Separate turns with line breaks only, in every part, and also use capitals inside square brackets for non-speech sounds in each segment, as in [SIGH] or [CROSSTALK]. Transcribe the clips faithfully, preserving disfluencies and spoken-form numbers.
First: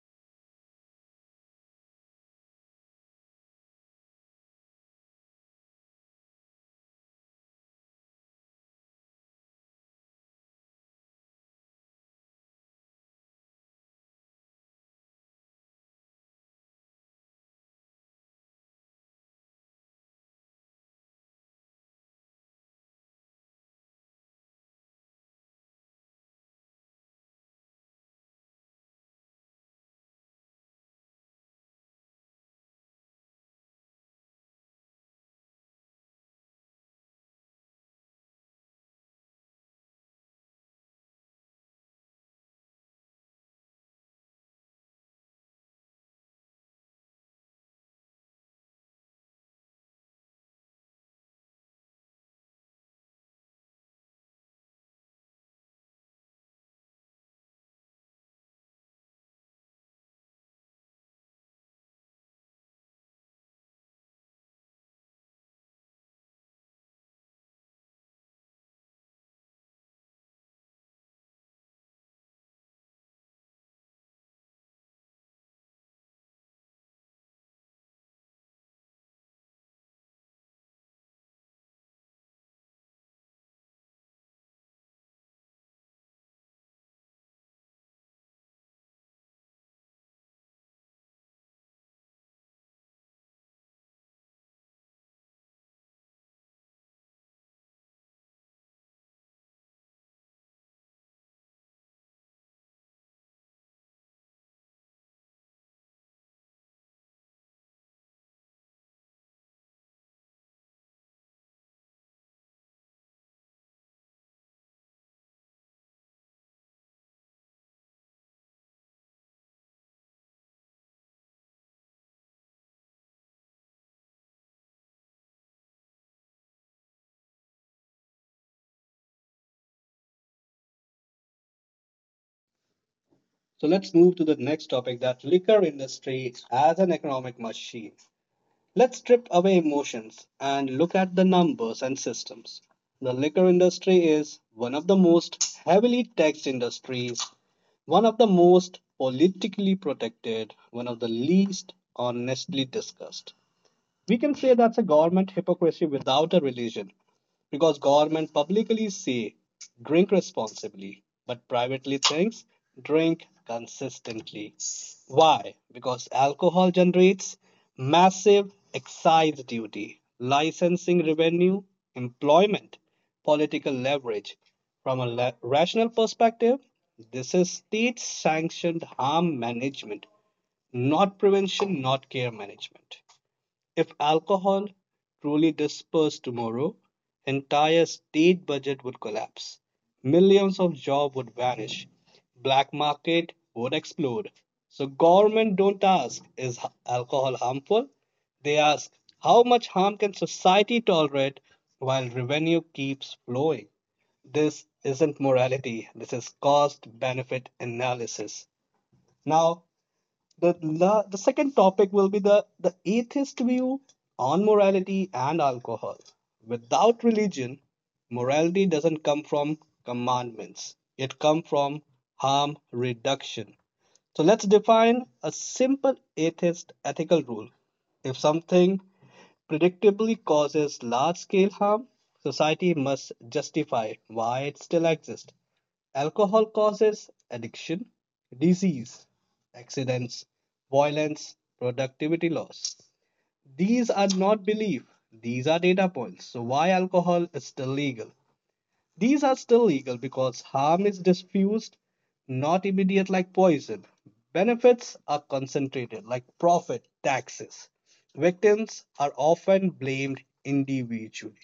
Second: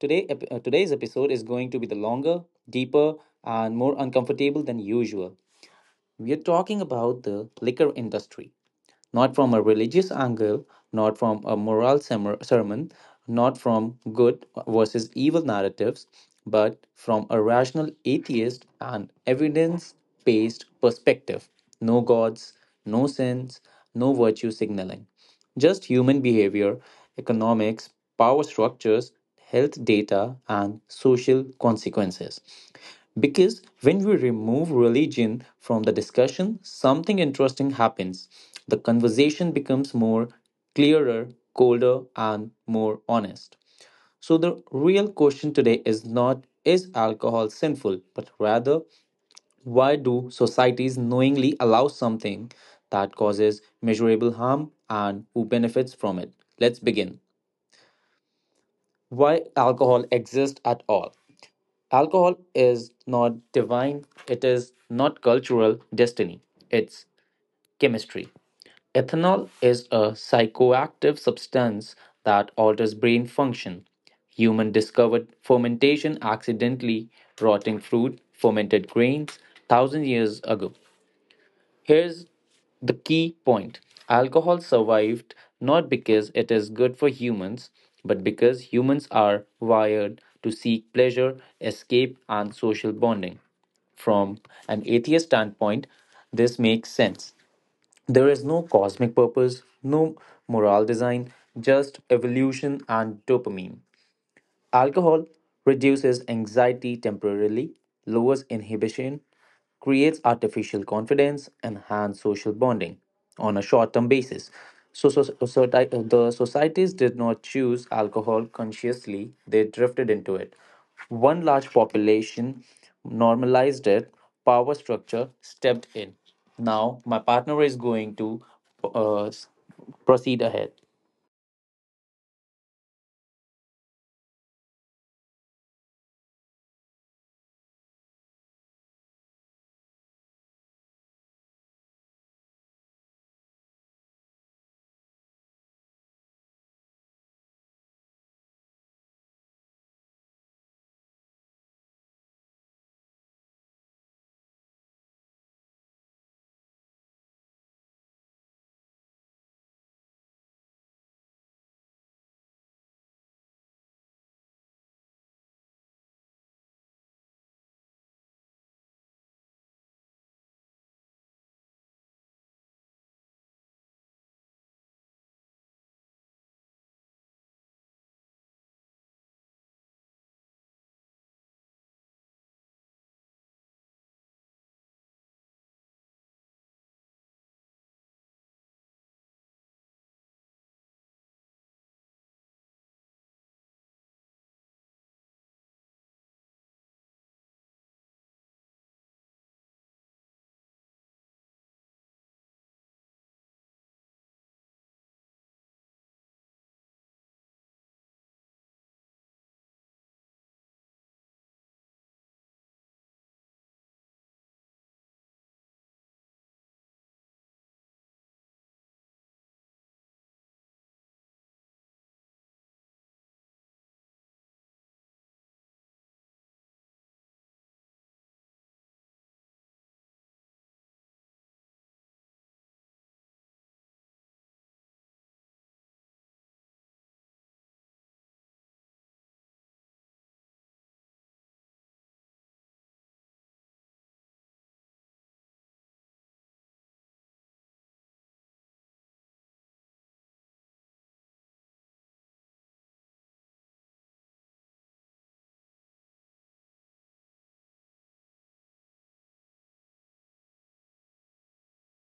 Today, ep- uh, today's episode is going to be the longer, deeper, and more uncomfortable than usual. We are talking about the liquor industry, not from a religious angle, not from a moral sem- sermon, not from good versus evil narratives, but from a rational atheist and evidence based perspective. No gods, no sins, no virtue signaling. Just human behavior, economics, power structures, health data, and social consequences. Because when we remove religion from the discussion, something interesting happens. The conversation becomes more clearer, colder, and more honest. So, the real question today is not is alcohol sinful, but rather why do societies knowingly allow something that causes measurable harm and who benefits from it? Let's begin. Why alcohol exists at all? Alcohol is not divine, it is not cultural destiny, it's chemistry. Ethanol is a psychoactive substance that alters brain function. Human discovered fermentation accidentally, rotting fruit, fermented grains, thousand years ago. Here's the key point alcohol survived not because it is good for humans, but because humans are wired to seek pleasure, escape, and social bonding. From an atheist standpoint, this makes sense. There is no cosmic purpose, no moral design, just evolution and dopamine. Alcohol reduces anxiety temporarily, lowers inhibition, creates artificial confidence, enhances social bonding on a short term basis. So, so, so so, ti- uh, the societies did not choose alcohol consciously, they drifted into it. One large population normalized it, power structure stepped in. Now, my partner is going to uh, proceed ahead.
So let's move to the next topic that liquor industry as an economic machine. Let's strip away emotions and look at the numbers and systems. The liquor industry is one of the most heavily taxed industries, one of the most politically protected, one of the least honestly discussed. We can say that's a government hypocrisy without a religion, because government publicly say drink responsibly, but privately thinks drink consistently. Why? Because alcohol generates massive excise duty, licensing revenue, employment, political leverage. From a la- rational perspective, this is state sanctioned harm management, not prevention, not care management. If alcohol truly dispersed tomorrow, entire state budget would collapse. Millions of jobs would vanish. Black market would explode. So government don't ask, is alcohol harmful? They ask, how much harm can society tolerate while revenue keeps flowing? This isn't morality. This is cost benefit analysis. Now the, the, the second topic will be the, the atheist view on morality and alcohol. Without religion, morality doesn't come from commandments, it comes from harm reduction. So let's define a simple atheist ethical rule. If something predictably causes large scale harm, society must justify why it still exists. Alcohol causes addiction, disease, accidents, violence, productivity loss. These are not belief, these are data points. So, why alcohol is still legal? These are still legal because harm is diffused, not immediate like poison. Benefits are concentrated like profit, taxes. Victims are often blamed individually.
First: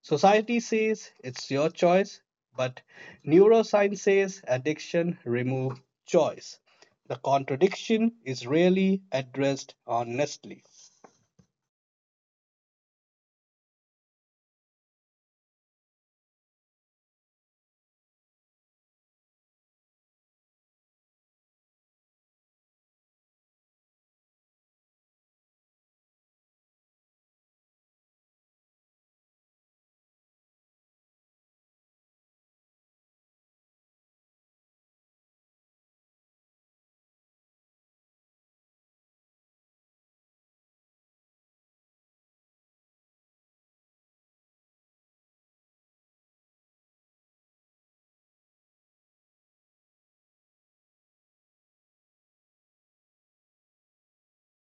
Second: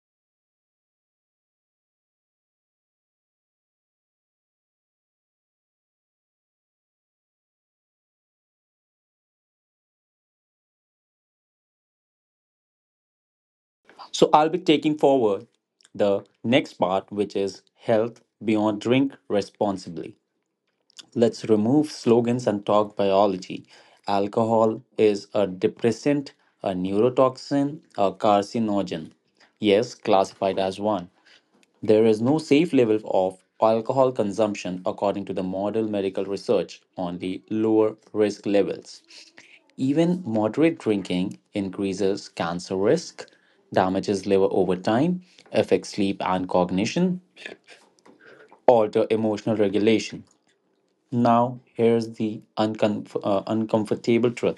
Society says it's your choice, but neuroscience says addiction remove choice. The contradiction is rarely addressed honestly.
So I'll be taking forward the next part, which is health beyond drink responsibly. Let's remove slogans and talk biology. Alcohol is a depressant, a neurotoxin, a carcinogen. Yes, classified as one. There is no safe level of alcohol consumption according to the model medical research, only lower risk levels. Even moderate drinking increases cancer risk, damages liver over time, affects sleep and cognition, alter emotional regulation. Now, here's the uncomf- uh, uncomfortable truth.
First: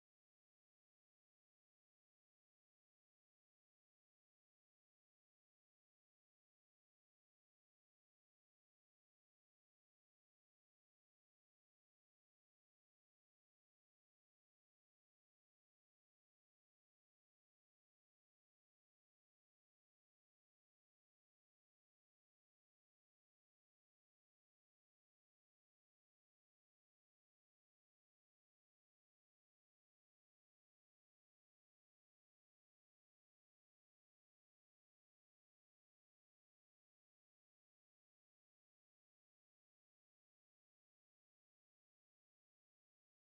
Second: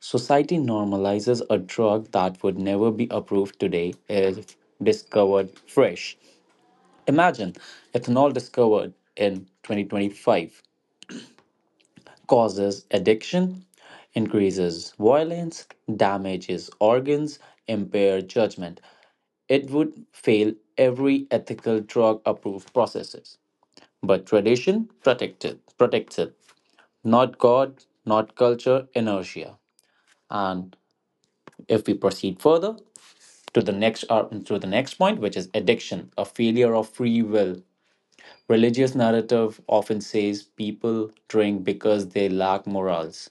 Society normalizes a drug that would never be approved today if discovered fresh. Imagine ethanol discovered in twenty twenty-five. Causes addiction, increases violence, damages organs, impair judgment. It would fail every ethical drug approved processes. But tradition protects it, protects it. Not God, not culture, inertia. And if we proceed further to the next uh, to the next point, which is addiction, a failure of free will. Religious narrative often says people drink because they lack morals.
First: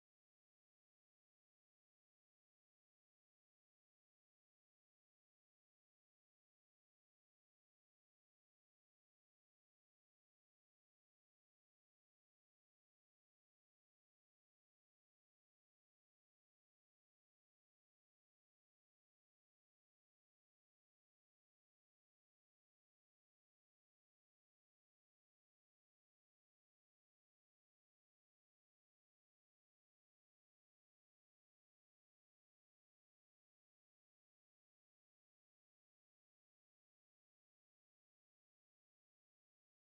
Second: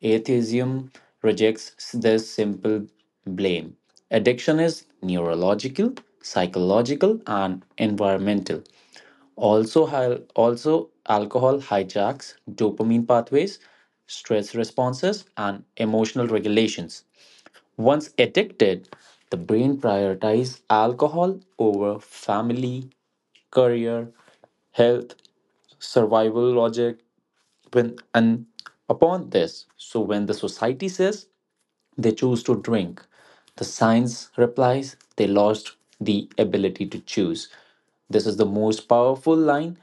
Atheism rejects this simple blame. Addiction is neurological, psychological, and environmental. Also, hi- also alcohol hijacks dopamine pathways, stress responses, and emotional regulations. Once addicted, the brain prioritizes alcohol over family, career, health, survival logic when and upon this. So when the society says they choose to drink, the science replies they lost the ability to choose. This is the most powerful line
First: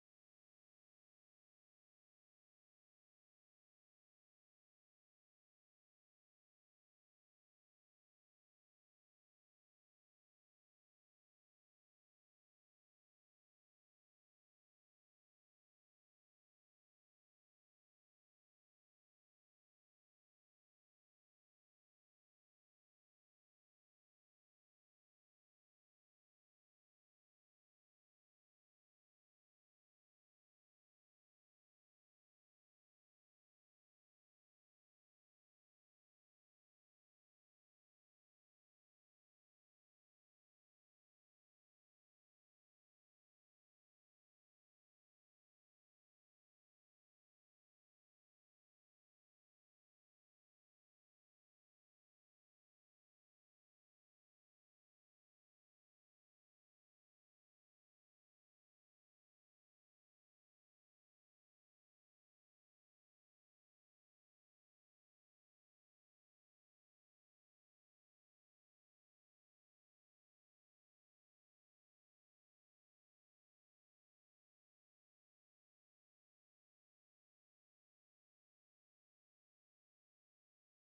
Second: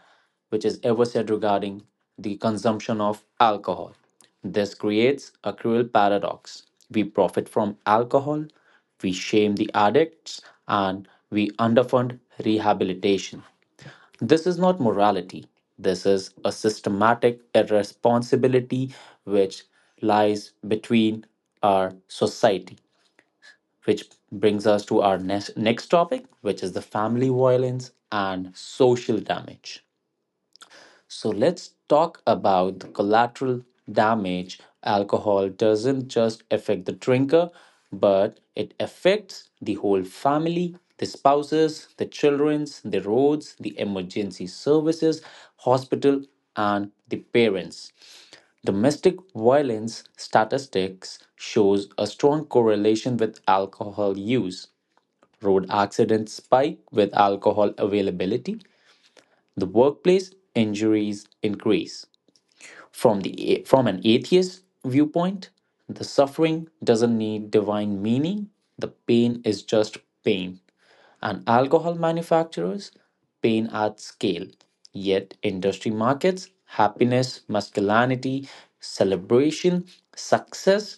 which is ever said regarding the consumption of alcohol. This creates a cruel paradox. We profit from alcohol, we shame the addicts, and we underfund rehabilitation. This is not morality. This is a systematic irresponsibility which lies between our society, which brings us to our next, next topic, which is the family violence and social damage. So let's talk about the collateral damage. Alcohol doesn't just affect the drinker, but it affects the whole family, the spouses, the children's, the roads, the emergency services, hospital, and the parents. Domestic violence statistics shows a strong correlation with alcohol use. Road accidents spike with alcohol availability. The workplace injuries increase. From, the, from an atheist viewpoint, the suffering doesn't need divine meaning, the pain is just pain. And alcohol manufacturers, pain at scale. Yet, industry markets, happiness, masculinity, celebration, success,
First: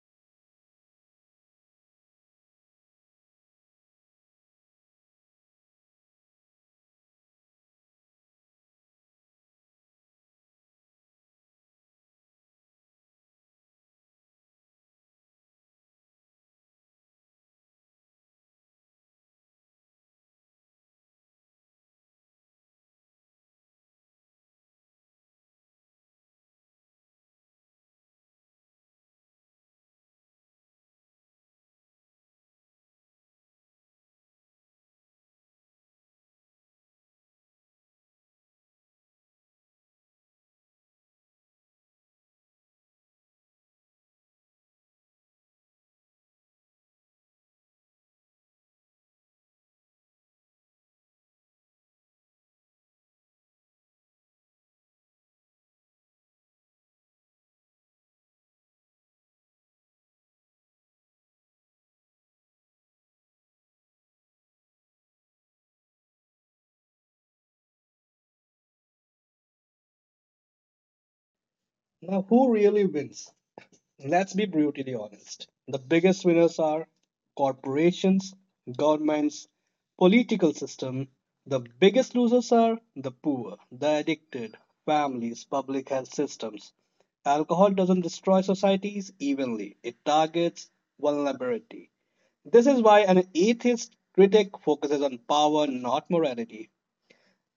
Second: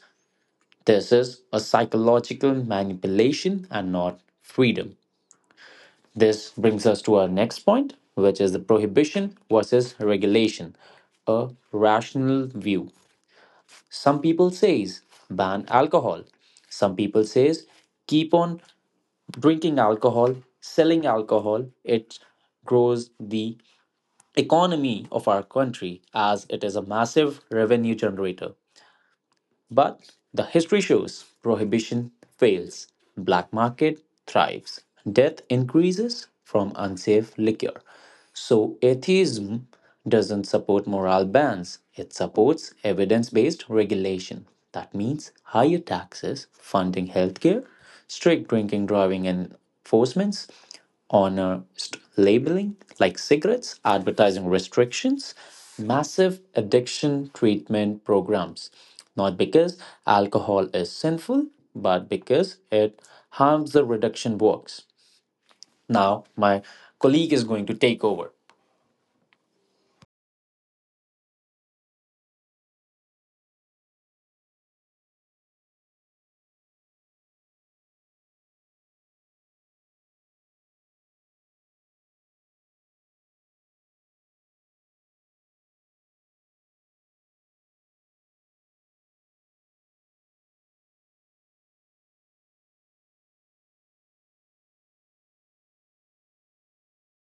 this is a psychological manipulation and not freedom. This brings us to our next point, which is the prohibition versus regulation, a rational view. Some people says ban alcohol. Some people says keep on drinking alcohol, selling alcohol. It grows the economy of our country as it is a massive revenue generator. But the history shows prohibition fails, black market thrives, death increases from unsafe liquor. So atheism doesn't support moral bans, it supports evidence based regulation. That means higher taxes, funding healthcare, strict drinking driving enforcements, honest labeling like cigarettes, advertising restrictions, massive addiction treatment programs. Not because alcohol is sinful, but because it harms the reduction works. Now, my colleague is going to take over.
Now, who really wins? Let's be brutally honest. The biggest winners are corporations, governments, political system. The biggest losers are the poor, the addicted, families, public health systems. Alcohol doesn't destroy societies evenly. It targets vulnerability. This is why an atheist critic focuses on power, not morality,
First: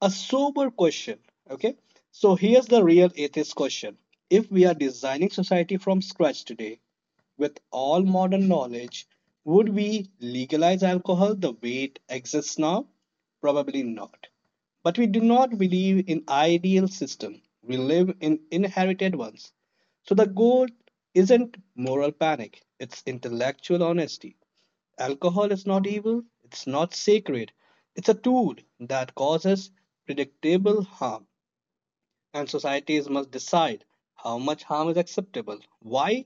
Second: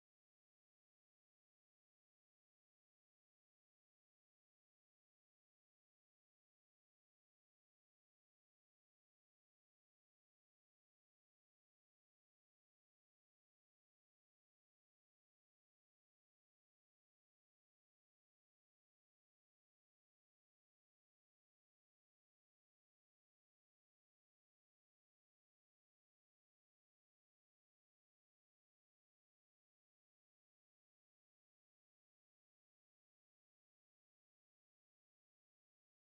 a sober question. Okay, so here's the real atheist question, if we are designing society from scratch today with all modern knowledge, would we legalize alcohol the way it exists now? Probably not. But we do not believe in ideal system. We live in inherited ones. So the goal isn't moral panic, it's intellectual honesty. Alcohol is not evil, it's not sacred. It's a tool that causes predictable harm, and societies must decide how much harm is acceptable, why,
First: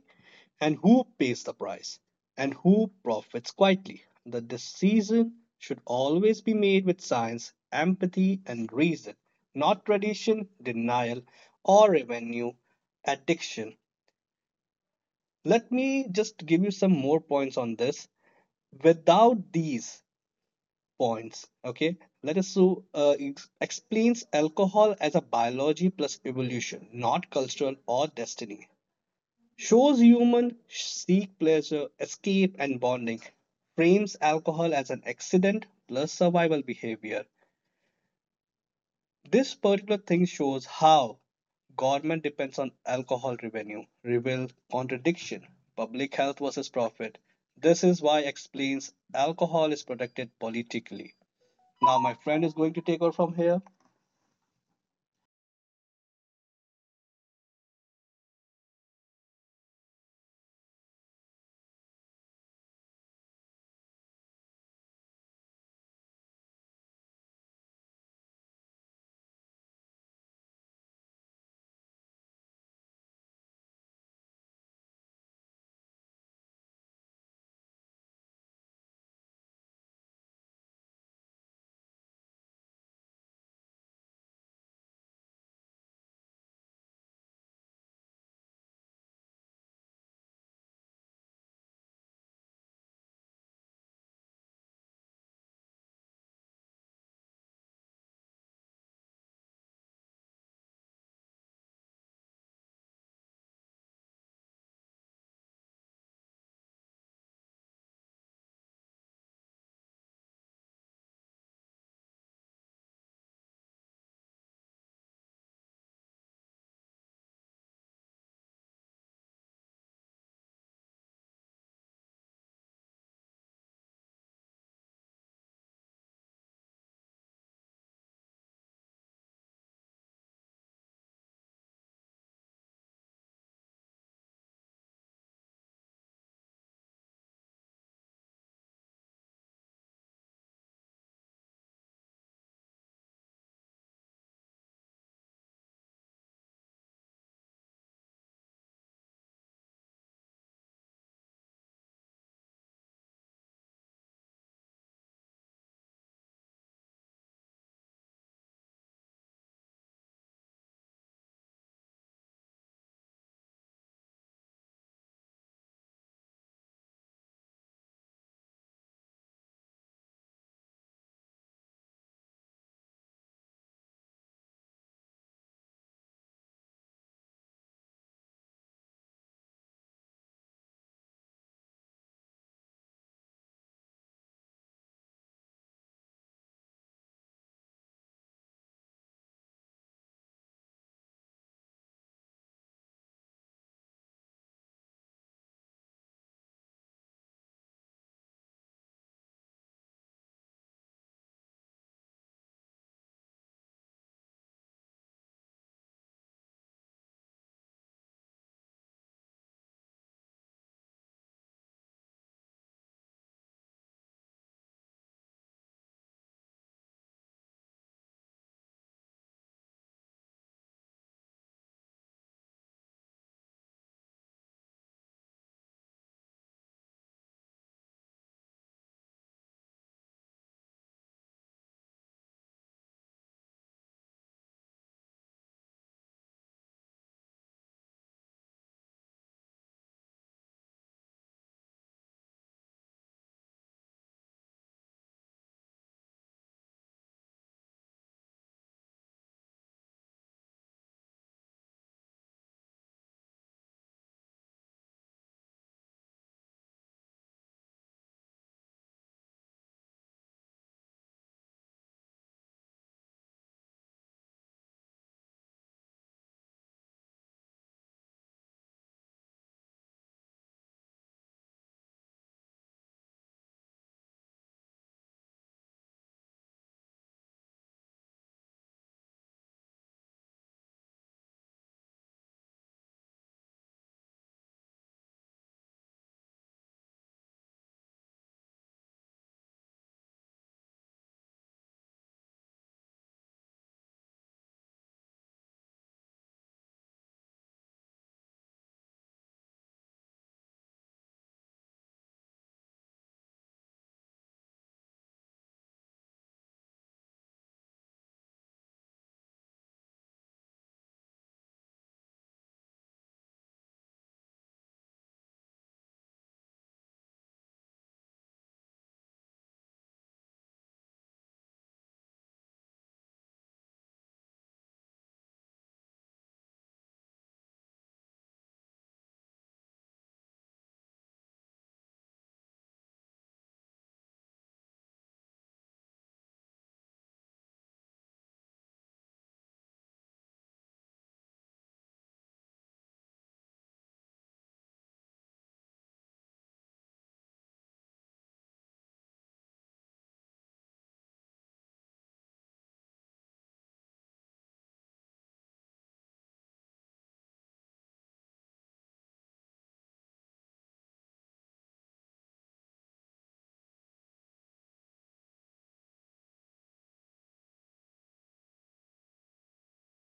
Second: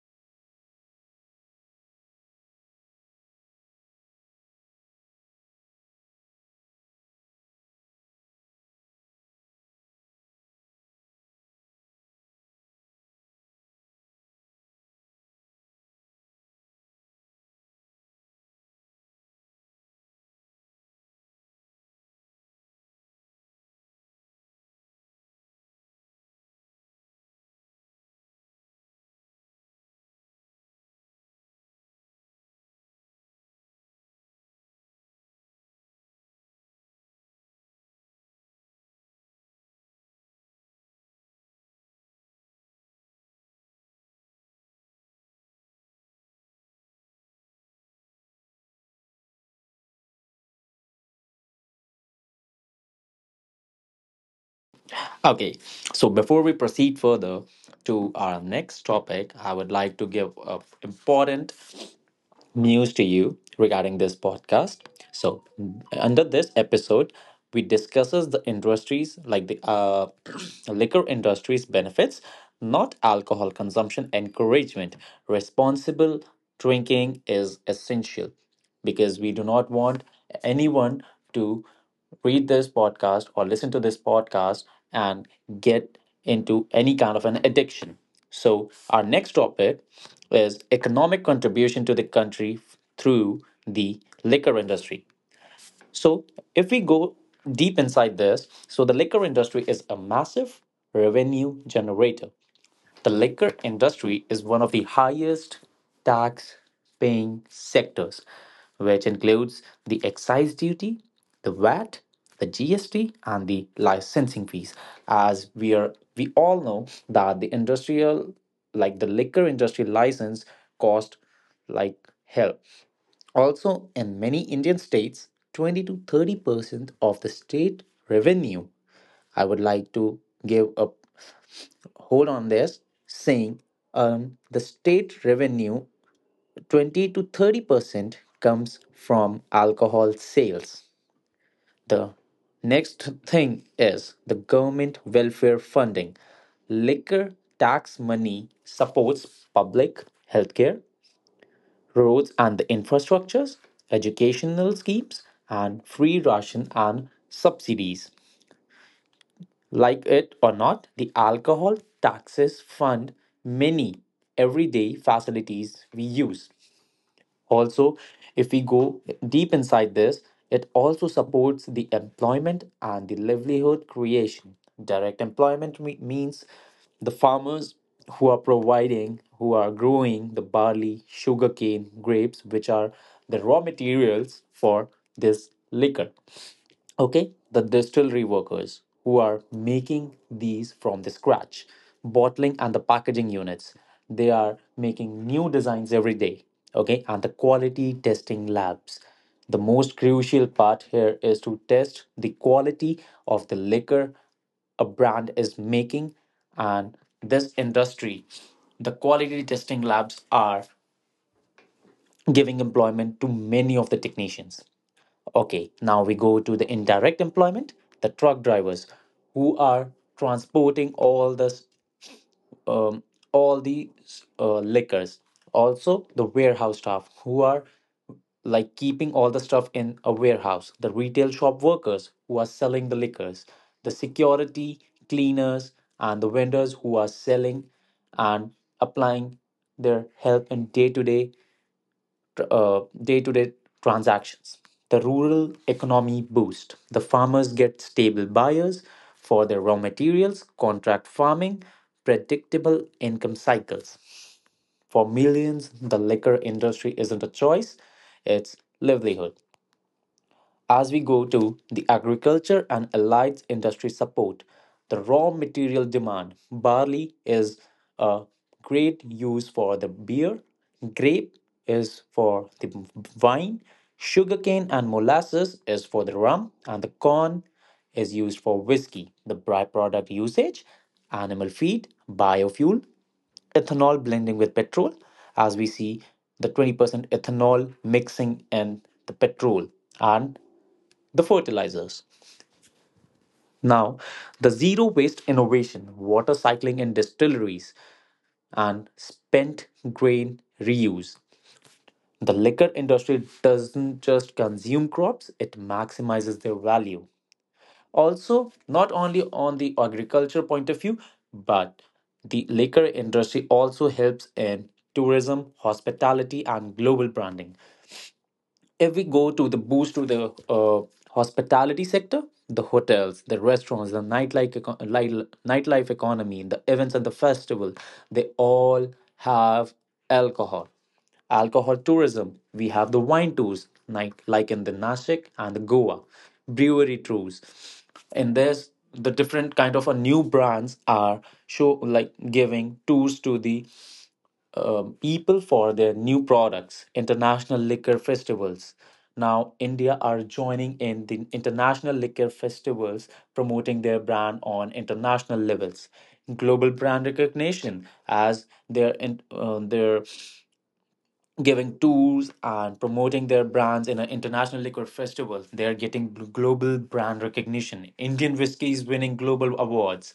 and who pays the price, and who profits quietly. The decision should always be made with science, empathy, and reason, not tradition, denial, or revenue addiction. Let me just give you some more points on this. Without these, points. Okay, let us so uh, ex- explains alcohol as a biology plus evolution, not cultural or destiny. Shows human seek pleasure, escape, and bonding. Frames alcohol as an accident plus survival behavior. This particular thing shows how government depends on alcohol revenue, reveal contradiction, public health versus profit. This is why explains alcohol is protected politically. Now my friend is going to take over from here.
Okay, so before we proceed further to our next topic, I would like to give an important news to you regarding this podcast. So, under this episode, we discusses the industries like the uh, [CLEARS THROAT] liquor industry's benefits, not alcohol consumption encouragement. Responsible drinking is essential because we do not want anyone to read this podcast or listen to this podcast and get into any kind of an addiction. So, our next topic is economic contribution to the country through the liquor industry. So, if we go deep inside this, so the liquor industry is a massive revenue generator. The liquor industry is one of the highest tax paying sectors, which includes the excise duty, the V A T, the G S T, and the licensing fees. As we are we all know that the industrial like the liquor industry license cost like hell. Also, in many Indian states, twenty to thirty percent of the state revenue. I would like to give up hold on this saying um, the state revenue twenty to 30 percent comes from alcohol sales. The next thing is the government welfare funding. Liquor tax money supports public healthcare, roads and the infrastructures, educational schemes, and free ration and subsidies. Like it or not, the alcohol taxes fund many everyday facilities we use. Also, if we go deep inside this, it also supports the employment and the livelihood creation. Direct employment me- means the farmers who are providing, who are growing the barley, sugarcane, grapes, which are the raw materials for this liquor. Okay, the distillery workers who are making these from the scratch, bottling and the packaging units, they are making new designs every day. Okay, and the quality testing labs, the most crucial part here is to test the quality of the liquor a brand is making, and this industry, the quality testing labs are giving employment to many of the technicians. Okay, now we go to the indirect employment, the truck drivers who are transporting all the um, all the s- uh, liquors. Also, the warehouse staff who are like keeping all the stuff in a warehouse, the retail shop workers who are selling the liquors, the security, cleaners, and the vendors who are selling and applying their help in day-to-day uh, day-to-day transactions. The rural economy boost. The farmers get stable buyers for their raw materials, contract farming, predictable income cycles. For millions, the liquor industry isn't a choice, it's livelihood. As we go to the agriculture and allied industry support, the raw material demand, barley is a great use for the beer, grape is for the wine, sugarcane and molasses is for the rum, and the corn is used for whiskey. The byproduct usage, animal feed, biofuel, ethanol blending with petrol, as we see the twenty percent ethanol mixing in the petrol and the fertilizers. Now, the zero waste innovation, water cycling in distilleries, and spent grain reuse. The liquor industry doesn't just consume crops, it maximizes their value. Also, not only on the agriculture point of view, but the liquor industry also helps in tourism, hospitality, and global branding. If we go to the boost to the uh, hospitality sector, the hotels, the restaurants, the nightlife, eco- li- nightlife economy, the events and the festival, they all have alcohol. Alcohol tourism, we have the wine tours, like, like in the Nashik and the Goa, brewery tours. In this, the different kind of uh, new brands are show like giving tours to the um, people for their new products, international liquor festivals. Now, India are joining in the international liquor festivals, promoting their brand on international levels. Global brand recognition as they're in, uh, they're giving tours and promoting their brands in an international liquor festival. They're getting gl- global brand recognition. Indian whiskey is winning global awards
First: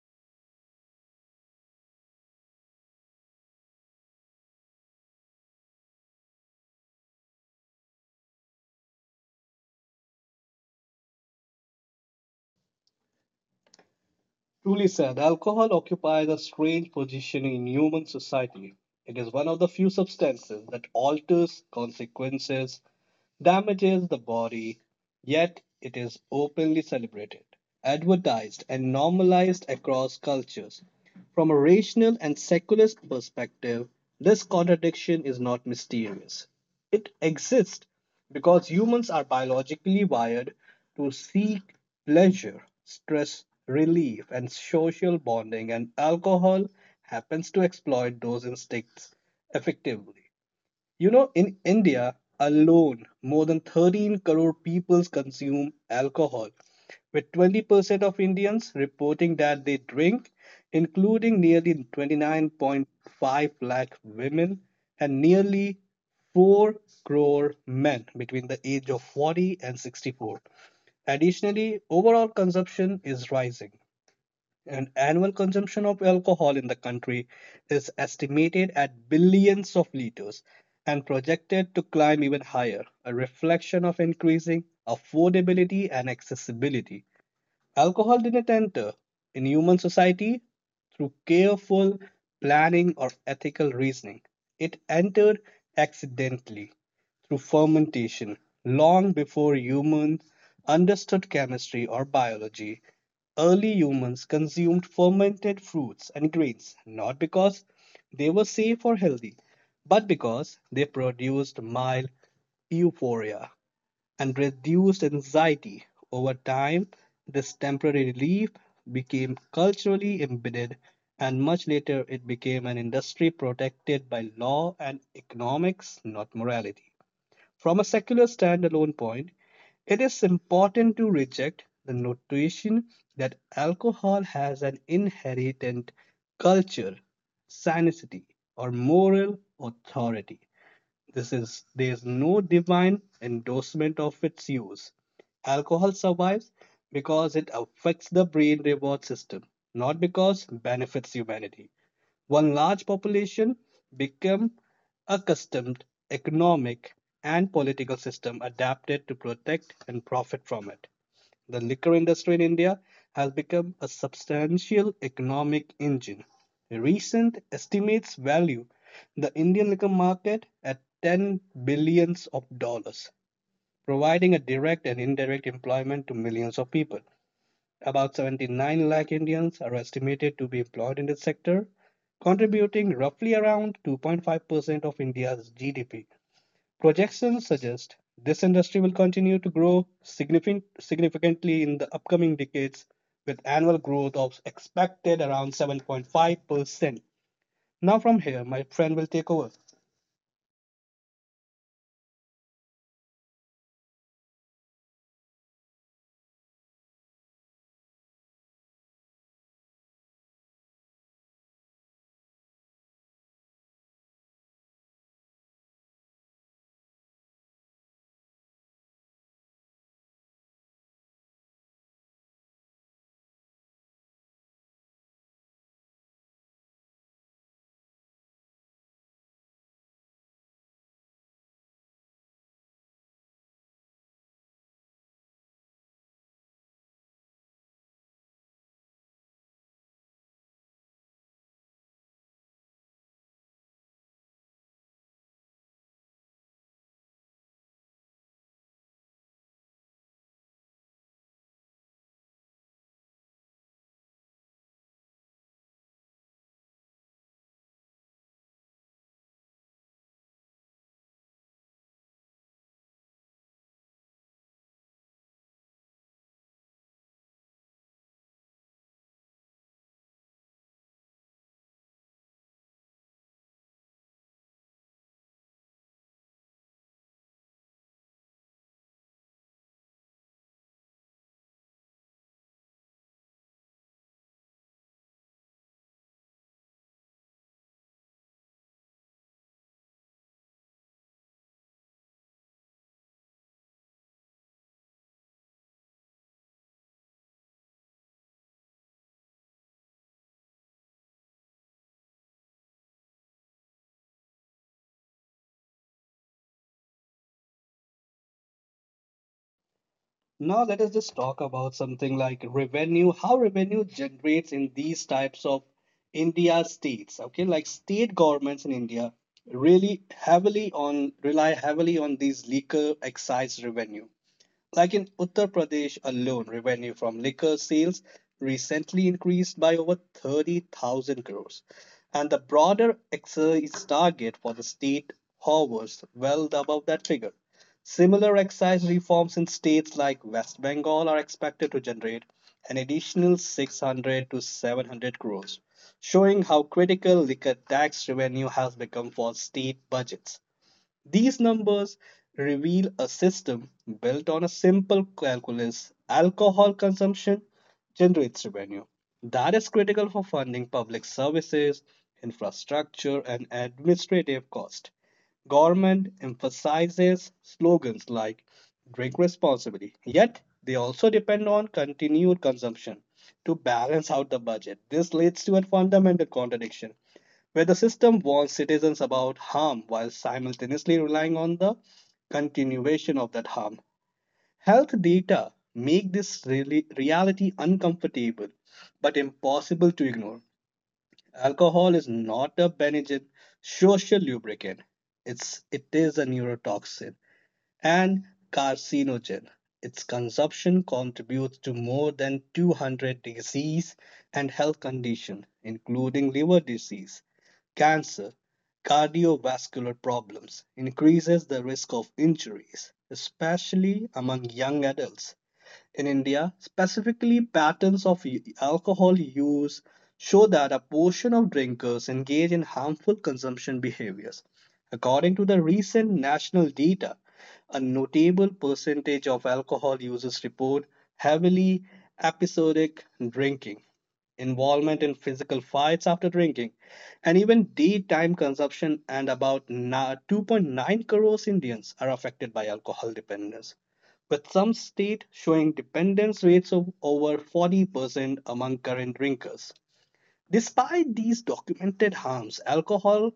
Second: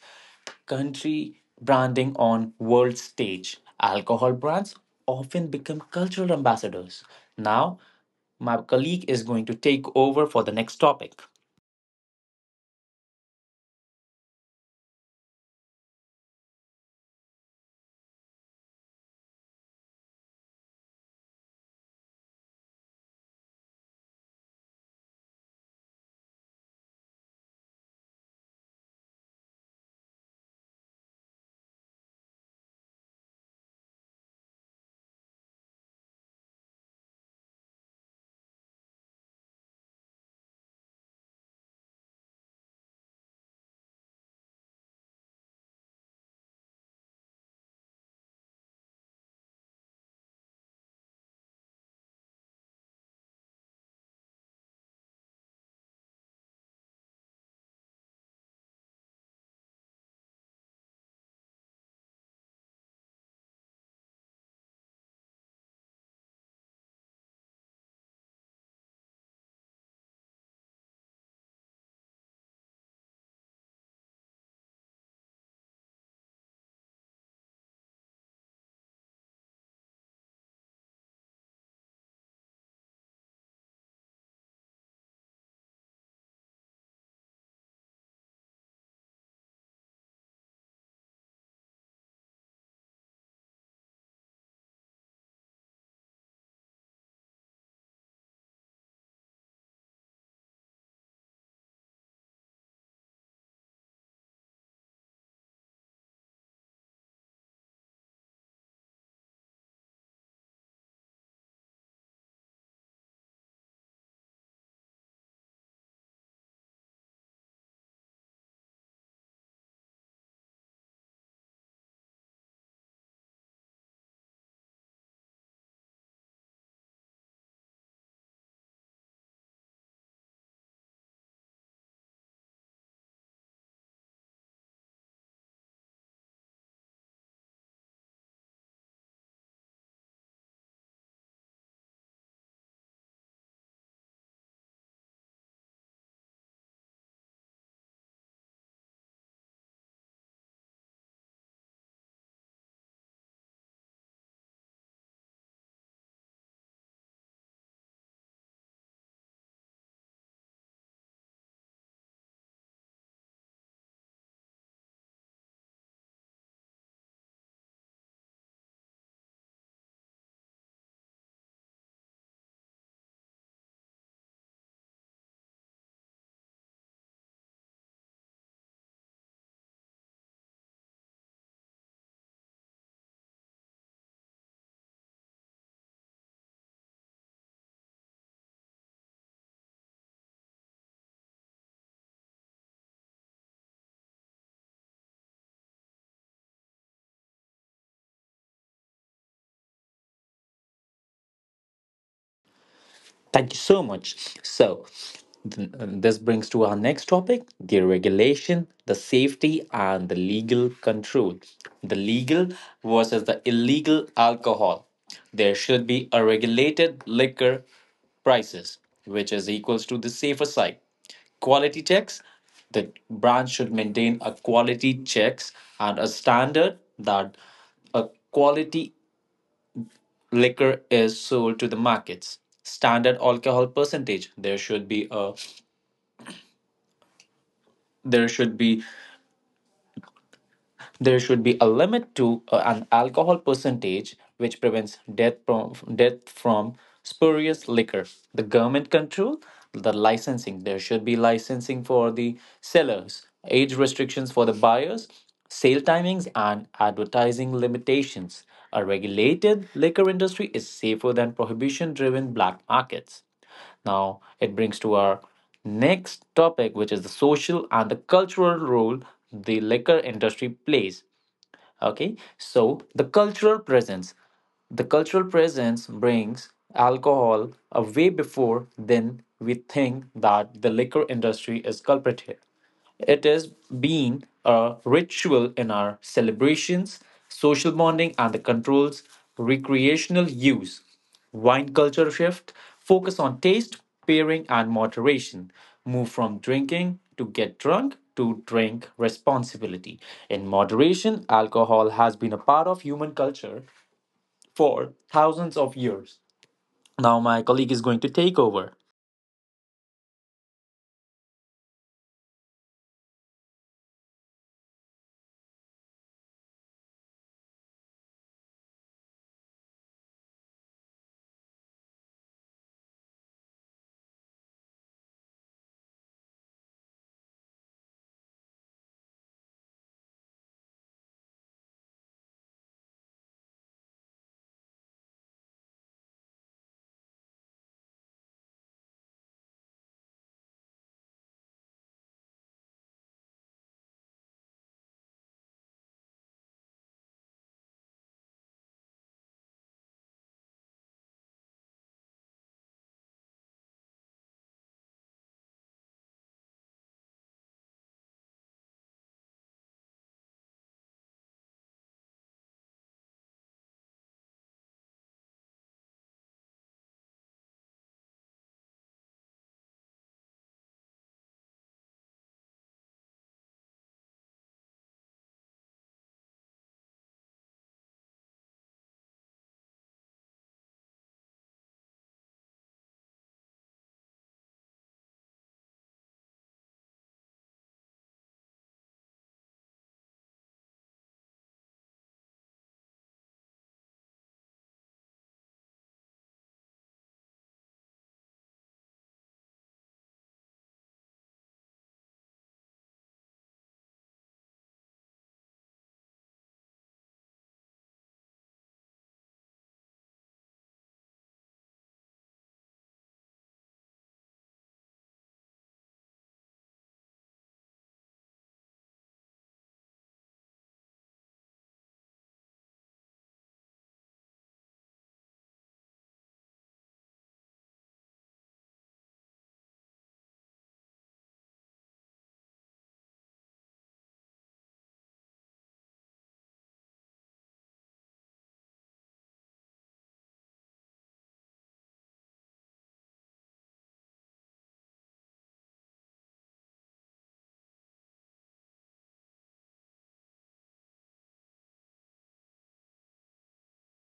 country branding on world stage. Alcohol brands often become cultural ambassadors. Now, my colleague is going to take over for the next topic.
Truly said, alcohol occupies a strange position in human society. It is one of the few substances that alters consequences, damages the body, yet it is openly celebrated, advertised, and normalized across cultures. From a rational and secular perspective, this contradiction is not mysterious. It exists because humans are biologically wired to seek pleasure, stress relief, and social bonding, and alcohol happens to exploit those instincts effectively. You know, in India alone, more than thirteen crore people consume alcohol, with twenty percent of Indians reporting that they drink, including nearly twenty-nine point five lakh women and nearly four crore men between the age of forty and sixty-four. Additionally, overall consumption is rising, and annual consumption of alcohol in the country is estimated at billions of liters and projected to climb even higher, a reflection of increasing affordability and accessibility. Alcohol didn't enter in human society through careful planning or ethical reasoning. It entered accidentally through fermentation long before humans understood chemistry or biology. Early humans consumed fermented fruits and grains not because they were safe or healthy, but because they produced mild euphoria and reduced anxiety. Over time, this temporary relief became culturally embedded, and much later it became an industry protected by law and economics, not morality. From a secular standalone point, it is important to reject the notation that alcohol has an inherent culture, sanicity, or moral authority. This is there is no divine endorsement of its use. Alcohol survives because it affects the brain reward system, not because it benefits humanity. One large population become accustomed economic and political system adapted to protect and profit from it. The liquor industry in India has become a substantial economic engine. Recent estimates value the Indian liquor market at ten billions of dollars, providing a direct and indirect employment to millions of people. About seventy-nine lakh Indians are estimated to be employed in this sector, contributing roughly around two point five percent of India's G D P. Projections suggest this industry will continue to grow significant- significantly in the upcoming decades, with annual growth of expected around seven point five percent. Now, from here, my friend will take over.
Thank you so much. So, th- uh, this brings to our next topic the regulation, the safety, and the legal control. The legal versus the illegal alcohol. There should be a regulated liquor prices, which is equals to the safer side. Quality checks. The brand should maintain a quality checks and a standard that a quality liquor is sold to the markets standard alcohol percentage there should be a there should be there should be a limit to uh, an alcohol percentage which prevents death from death from spurious liquor. The government control, the licensing. There should be licensing for the sellers, age restrictions for the buyers, sale timings, and advertising limitations. A regulated liquor industry is safer than prohibition driven black markets. Now, it brings to our next topic, which is the social and the cultural role the liquor industry plays. Okay, so the cultural presence. The cultural presence brings alcohol a way before then we think that the liquor industry is culprit here. It has been a ritual in our celebrations, social bonding, and the controls recreational use. Wine culture shift, focus on taste, pairing, and moderation. Move from drinking to get drunk to drink responsibility. In moderation, alcohol has been a part of human culture for thousands of years. Now, my colleague is going to take over.
Now, let us just talk about something like revenue, how revenue generates in these types of India states. Okay, like state governments in India really heavily on rely heavily on these liquor excise revenue. Like in Uttar Pradesh alone, revenue from liquor sales recently increased by over thirty thousand crores. And the broader excise target for the state hovers well above that figure. Similar excise reforms in states like West Bengal are expected to generate an additional six hundred to seven hundred crores, showing how critical liquor tax revenue has become for state budgets. These numbers reveal a system built on a simple calculus, alcohol consumption generates revenue. That is critical for funding public services, infrastructure, and administrative costs. Government emphasizes slogans like drink responsibly, yet they also depend on continued consumption to balance out the budget. This leads to a fundamental contradiction where the system warns citizens about harm while simultaneously relying on the continuation of that harm. Health data make this really reality uncomfortable but impossible to ignore. Alcohol is not a Benadryl social lubricant. It's it is a neurotoxin and carcinogen. Its consumption contributes to more than two hundred disease and health conditions, including liver disease, cancer, cardiovascular problems, increases the risk of injuries, especially among young adults in India, specifically patterns of y- alcohol use, show that a portion of drinkers engage in harmful consumption behaviors. According to the recent national data, a notable percentage of alcohol users report heavily episodic drinking, involvement in physical fights after drinking, and even daytime consumption. And about na- two point nine crores Indians are affected by alcohol dependence with some states showing dependence rates of over forty percent among current drinkers. Despite these documented harms, alcohol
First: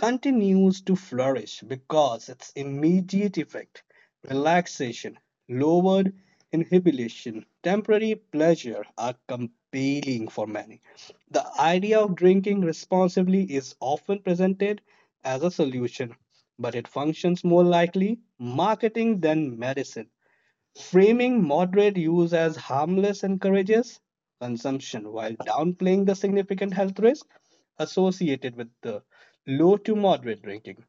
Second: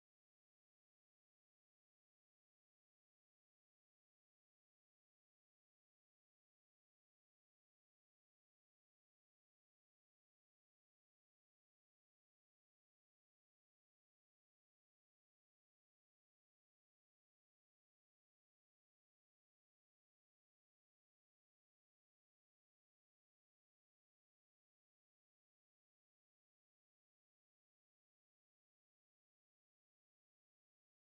continues to flourish because its immediate effect, relaxation, lowered inhibition, temporary pleasure are compelling for many. The idea of drinking responsibly is often presented as a solution, but it functions more likely marketing than medicine, framing moderate use as harmless encourages consumption while downplaying the significant health risk associated with the low to moderate drinking.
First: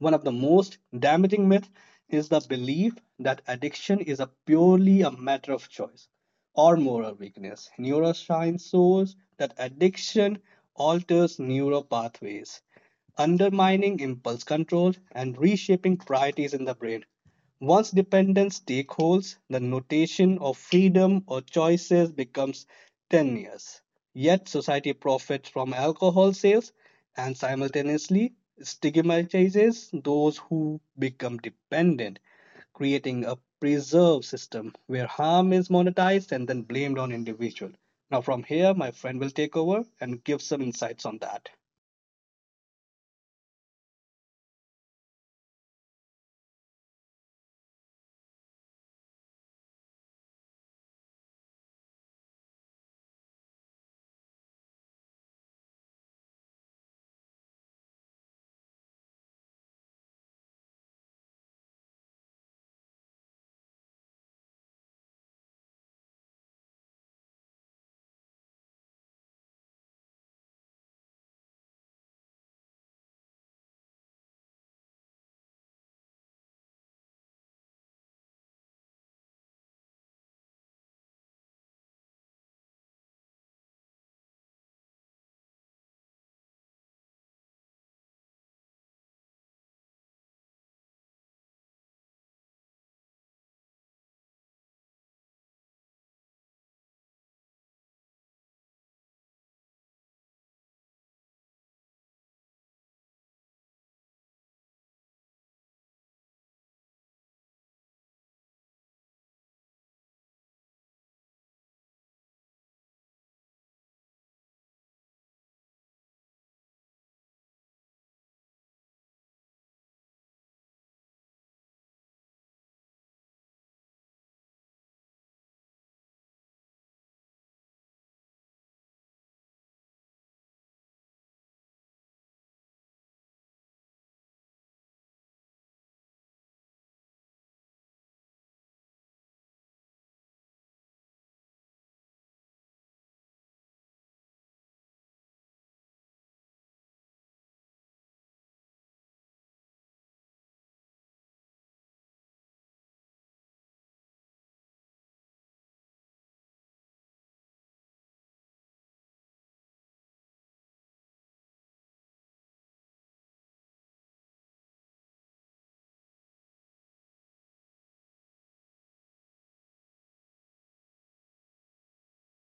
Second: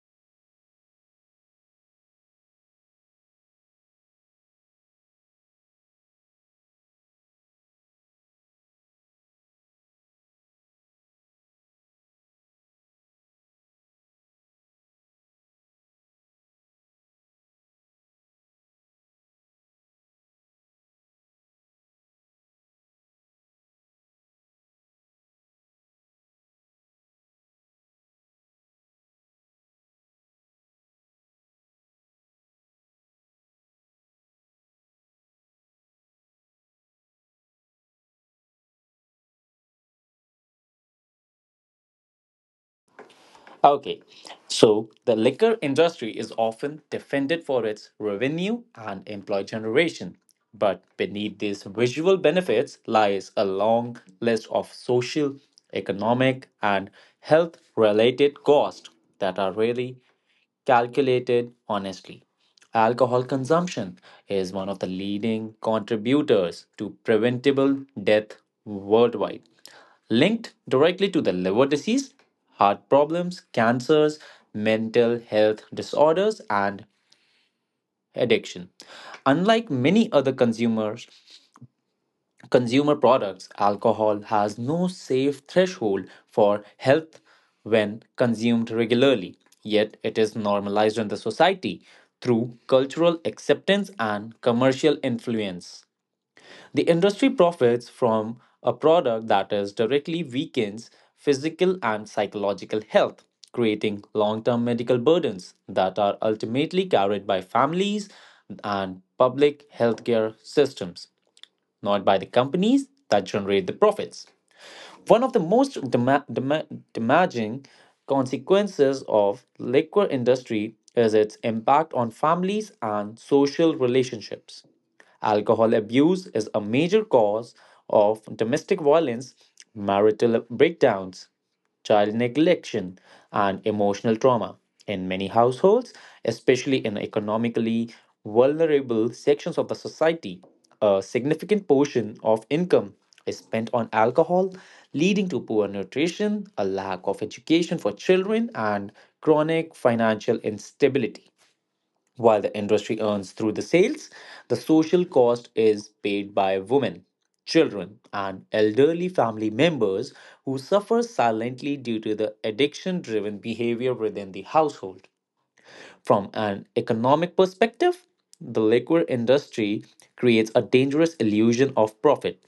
One of the most damaging myths is the belief that addiction is a purely a matter of choice or moral weakness. Neuroscience shows that addiction alters neural pathways, undermining impulse control and reshaping priorities in the brain. Once dependence takes hold, the notation of freedom or choices becomes tenuous. Yet, society profits from alcohol sales and simultaneously stigmatizes those who become dependent, creating a preserve system where harm is monetized and then blamed on individual. Now, from here, my friend will take over and give some insights on that.
Okay, so the liquor industry is often defended for its revenue and employee generation. But beneath these visual benefits lies a long list of social, economic, and health related costs that are really calculated honestly. Alcohol consumption is one of the leading contributors to preventable death worldwide, linked directly to the liver disease, heart problems, cancers, mental health disorders, and addiction. Unlike many other consumers, consumer products, alcohol has no safe threshold for health when consumed regularly, yet it is normalized in the society through cultural acceptance and commercial influence. The industry profits from a product that is directly weakens physical and psychological health, creating long term medical burdens that are ultimately carried by families and public healthcare systems, not by the companies that generate the profits. One of the most dema- dema- damaging consequences of liquor industry is its impact on families and social relationships. Alcohol abuse is a major cause of domestic violence, marital breakdowns, child neglection, and emotional trauma. In many households, especially in economically vulnerable sections of the society, a significant portion of income is spent on alcohol, leading to poor nutrition, a lack of education for children, and chronic financial instability. While the industry earns through the sales, the social cost is paid by women, children, and elderly family members who suffer silently due to the addiction driven behavior within the household. From an economic perspective, the liquor industry creates a dangerous illusion of profit.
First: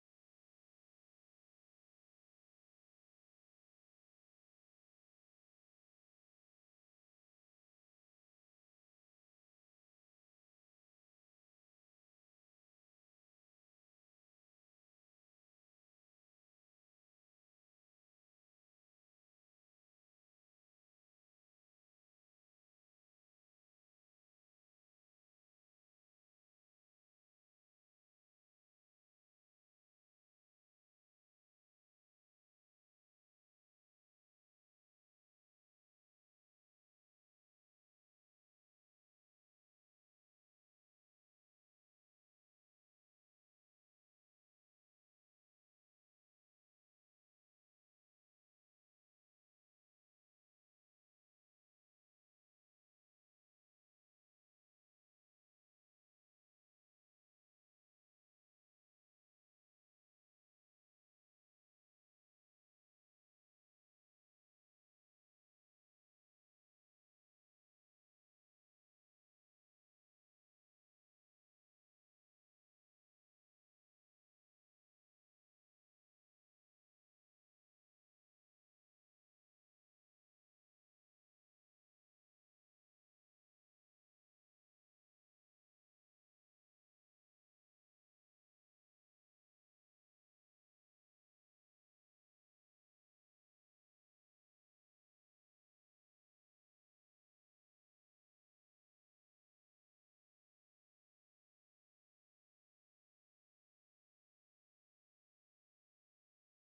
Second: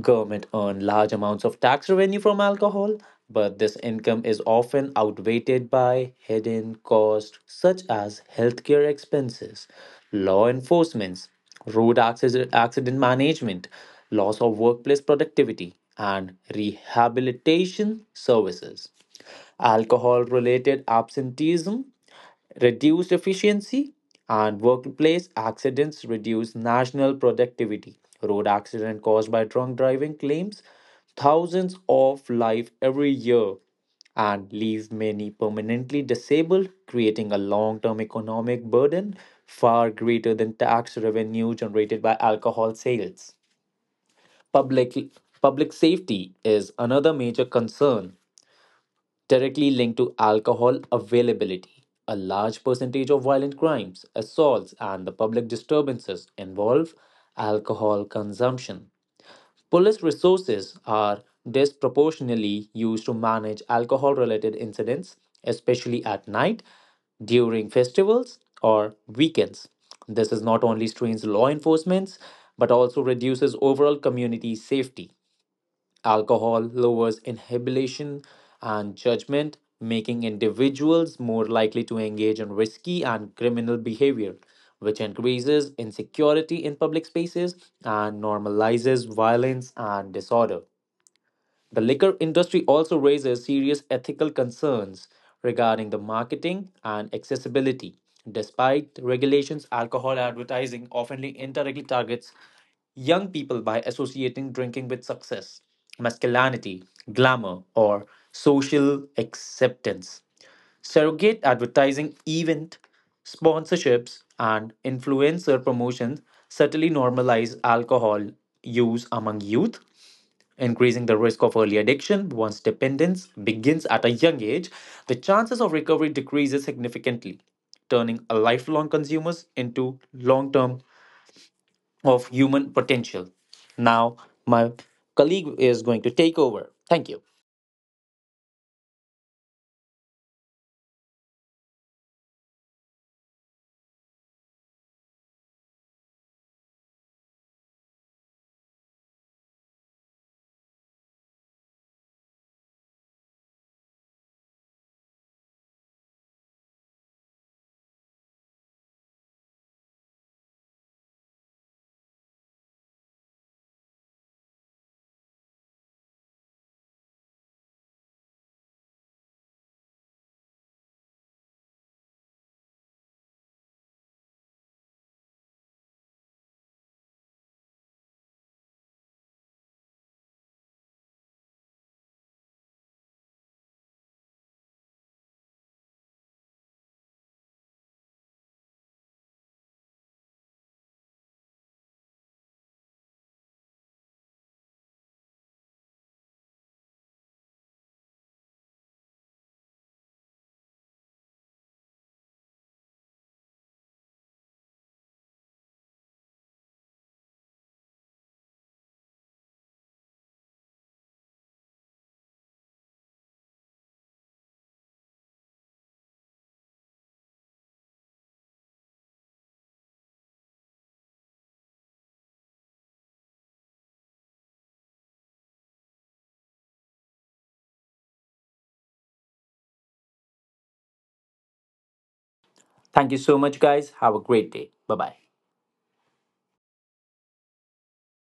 Government earn large amounts of tax revenue from alcohol, but this income is often outweighed by hidden costs such as healthcare expenses, law enforcement, road acci- accident management, loss of workplace productivity, and rehabilitation services. Alcohol related absenteeism, reduced efficiency, and workplace accidents reduce national productivity. Road accident caused by drunk driving claims thousands of life every year and leave many permanently disabled, creating a long-term economic burden far greater than tax revenue generated by alcohol sales. Public public safety is another major concern directly linked to alcohol availability. A large percentage of violent crimes, assaults, and the public disturbances involve alcohol consumption. Police resources are disproportionately used to manage alcohol related incidents, especially at night, during festivals, or weekends. This is not only strains law enforcement but also reduces overall community safety. Alcohol lowers inhibition and judgment, making individuals more likely to engage in risky and criminal behavior, which increases insecurity in public spaces and normalizes violence and disorder. The liquor industry also raises serious ethical concerns regarding the marketing and accessibility. Despite regulations, alcohol advertising often indirectly targets young people by associating drinking with success, masculinity, glamour, or social acceptance. Surrogate advertising, event sponsorships, and influencer promotions subtly normalize alcohol use among youth, increasing the risk of early addiction. Once dependence begins at a young age, the chances of recovery decreases significantly, turning a lifelong consumers into long term of human potential. Now, my colleague is going to take over. Thank you. Thank you so much, guys. Have a great day. Bye bye.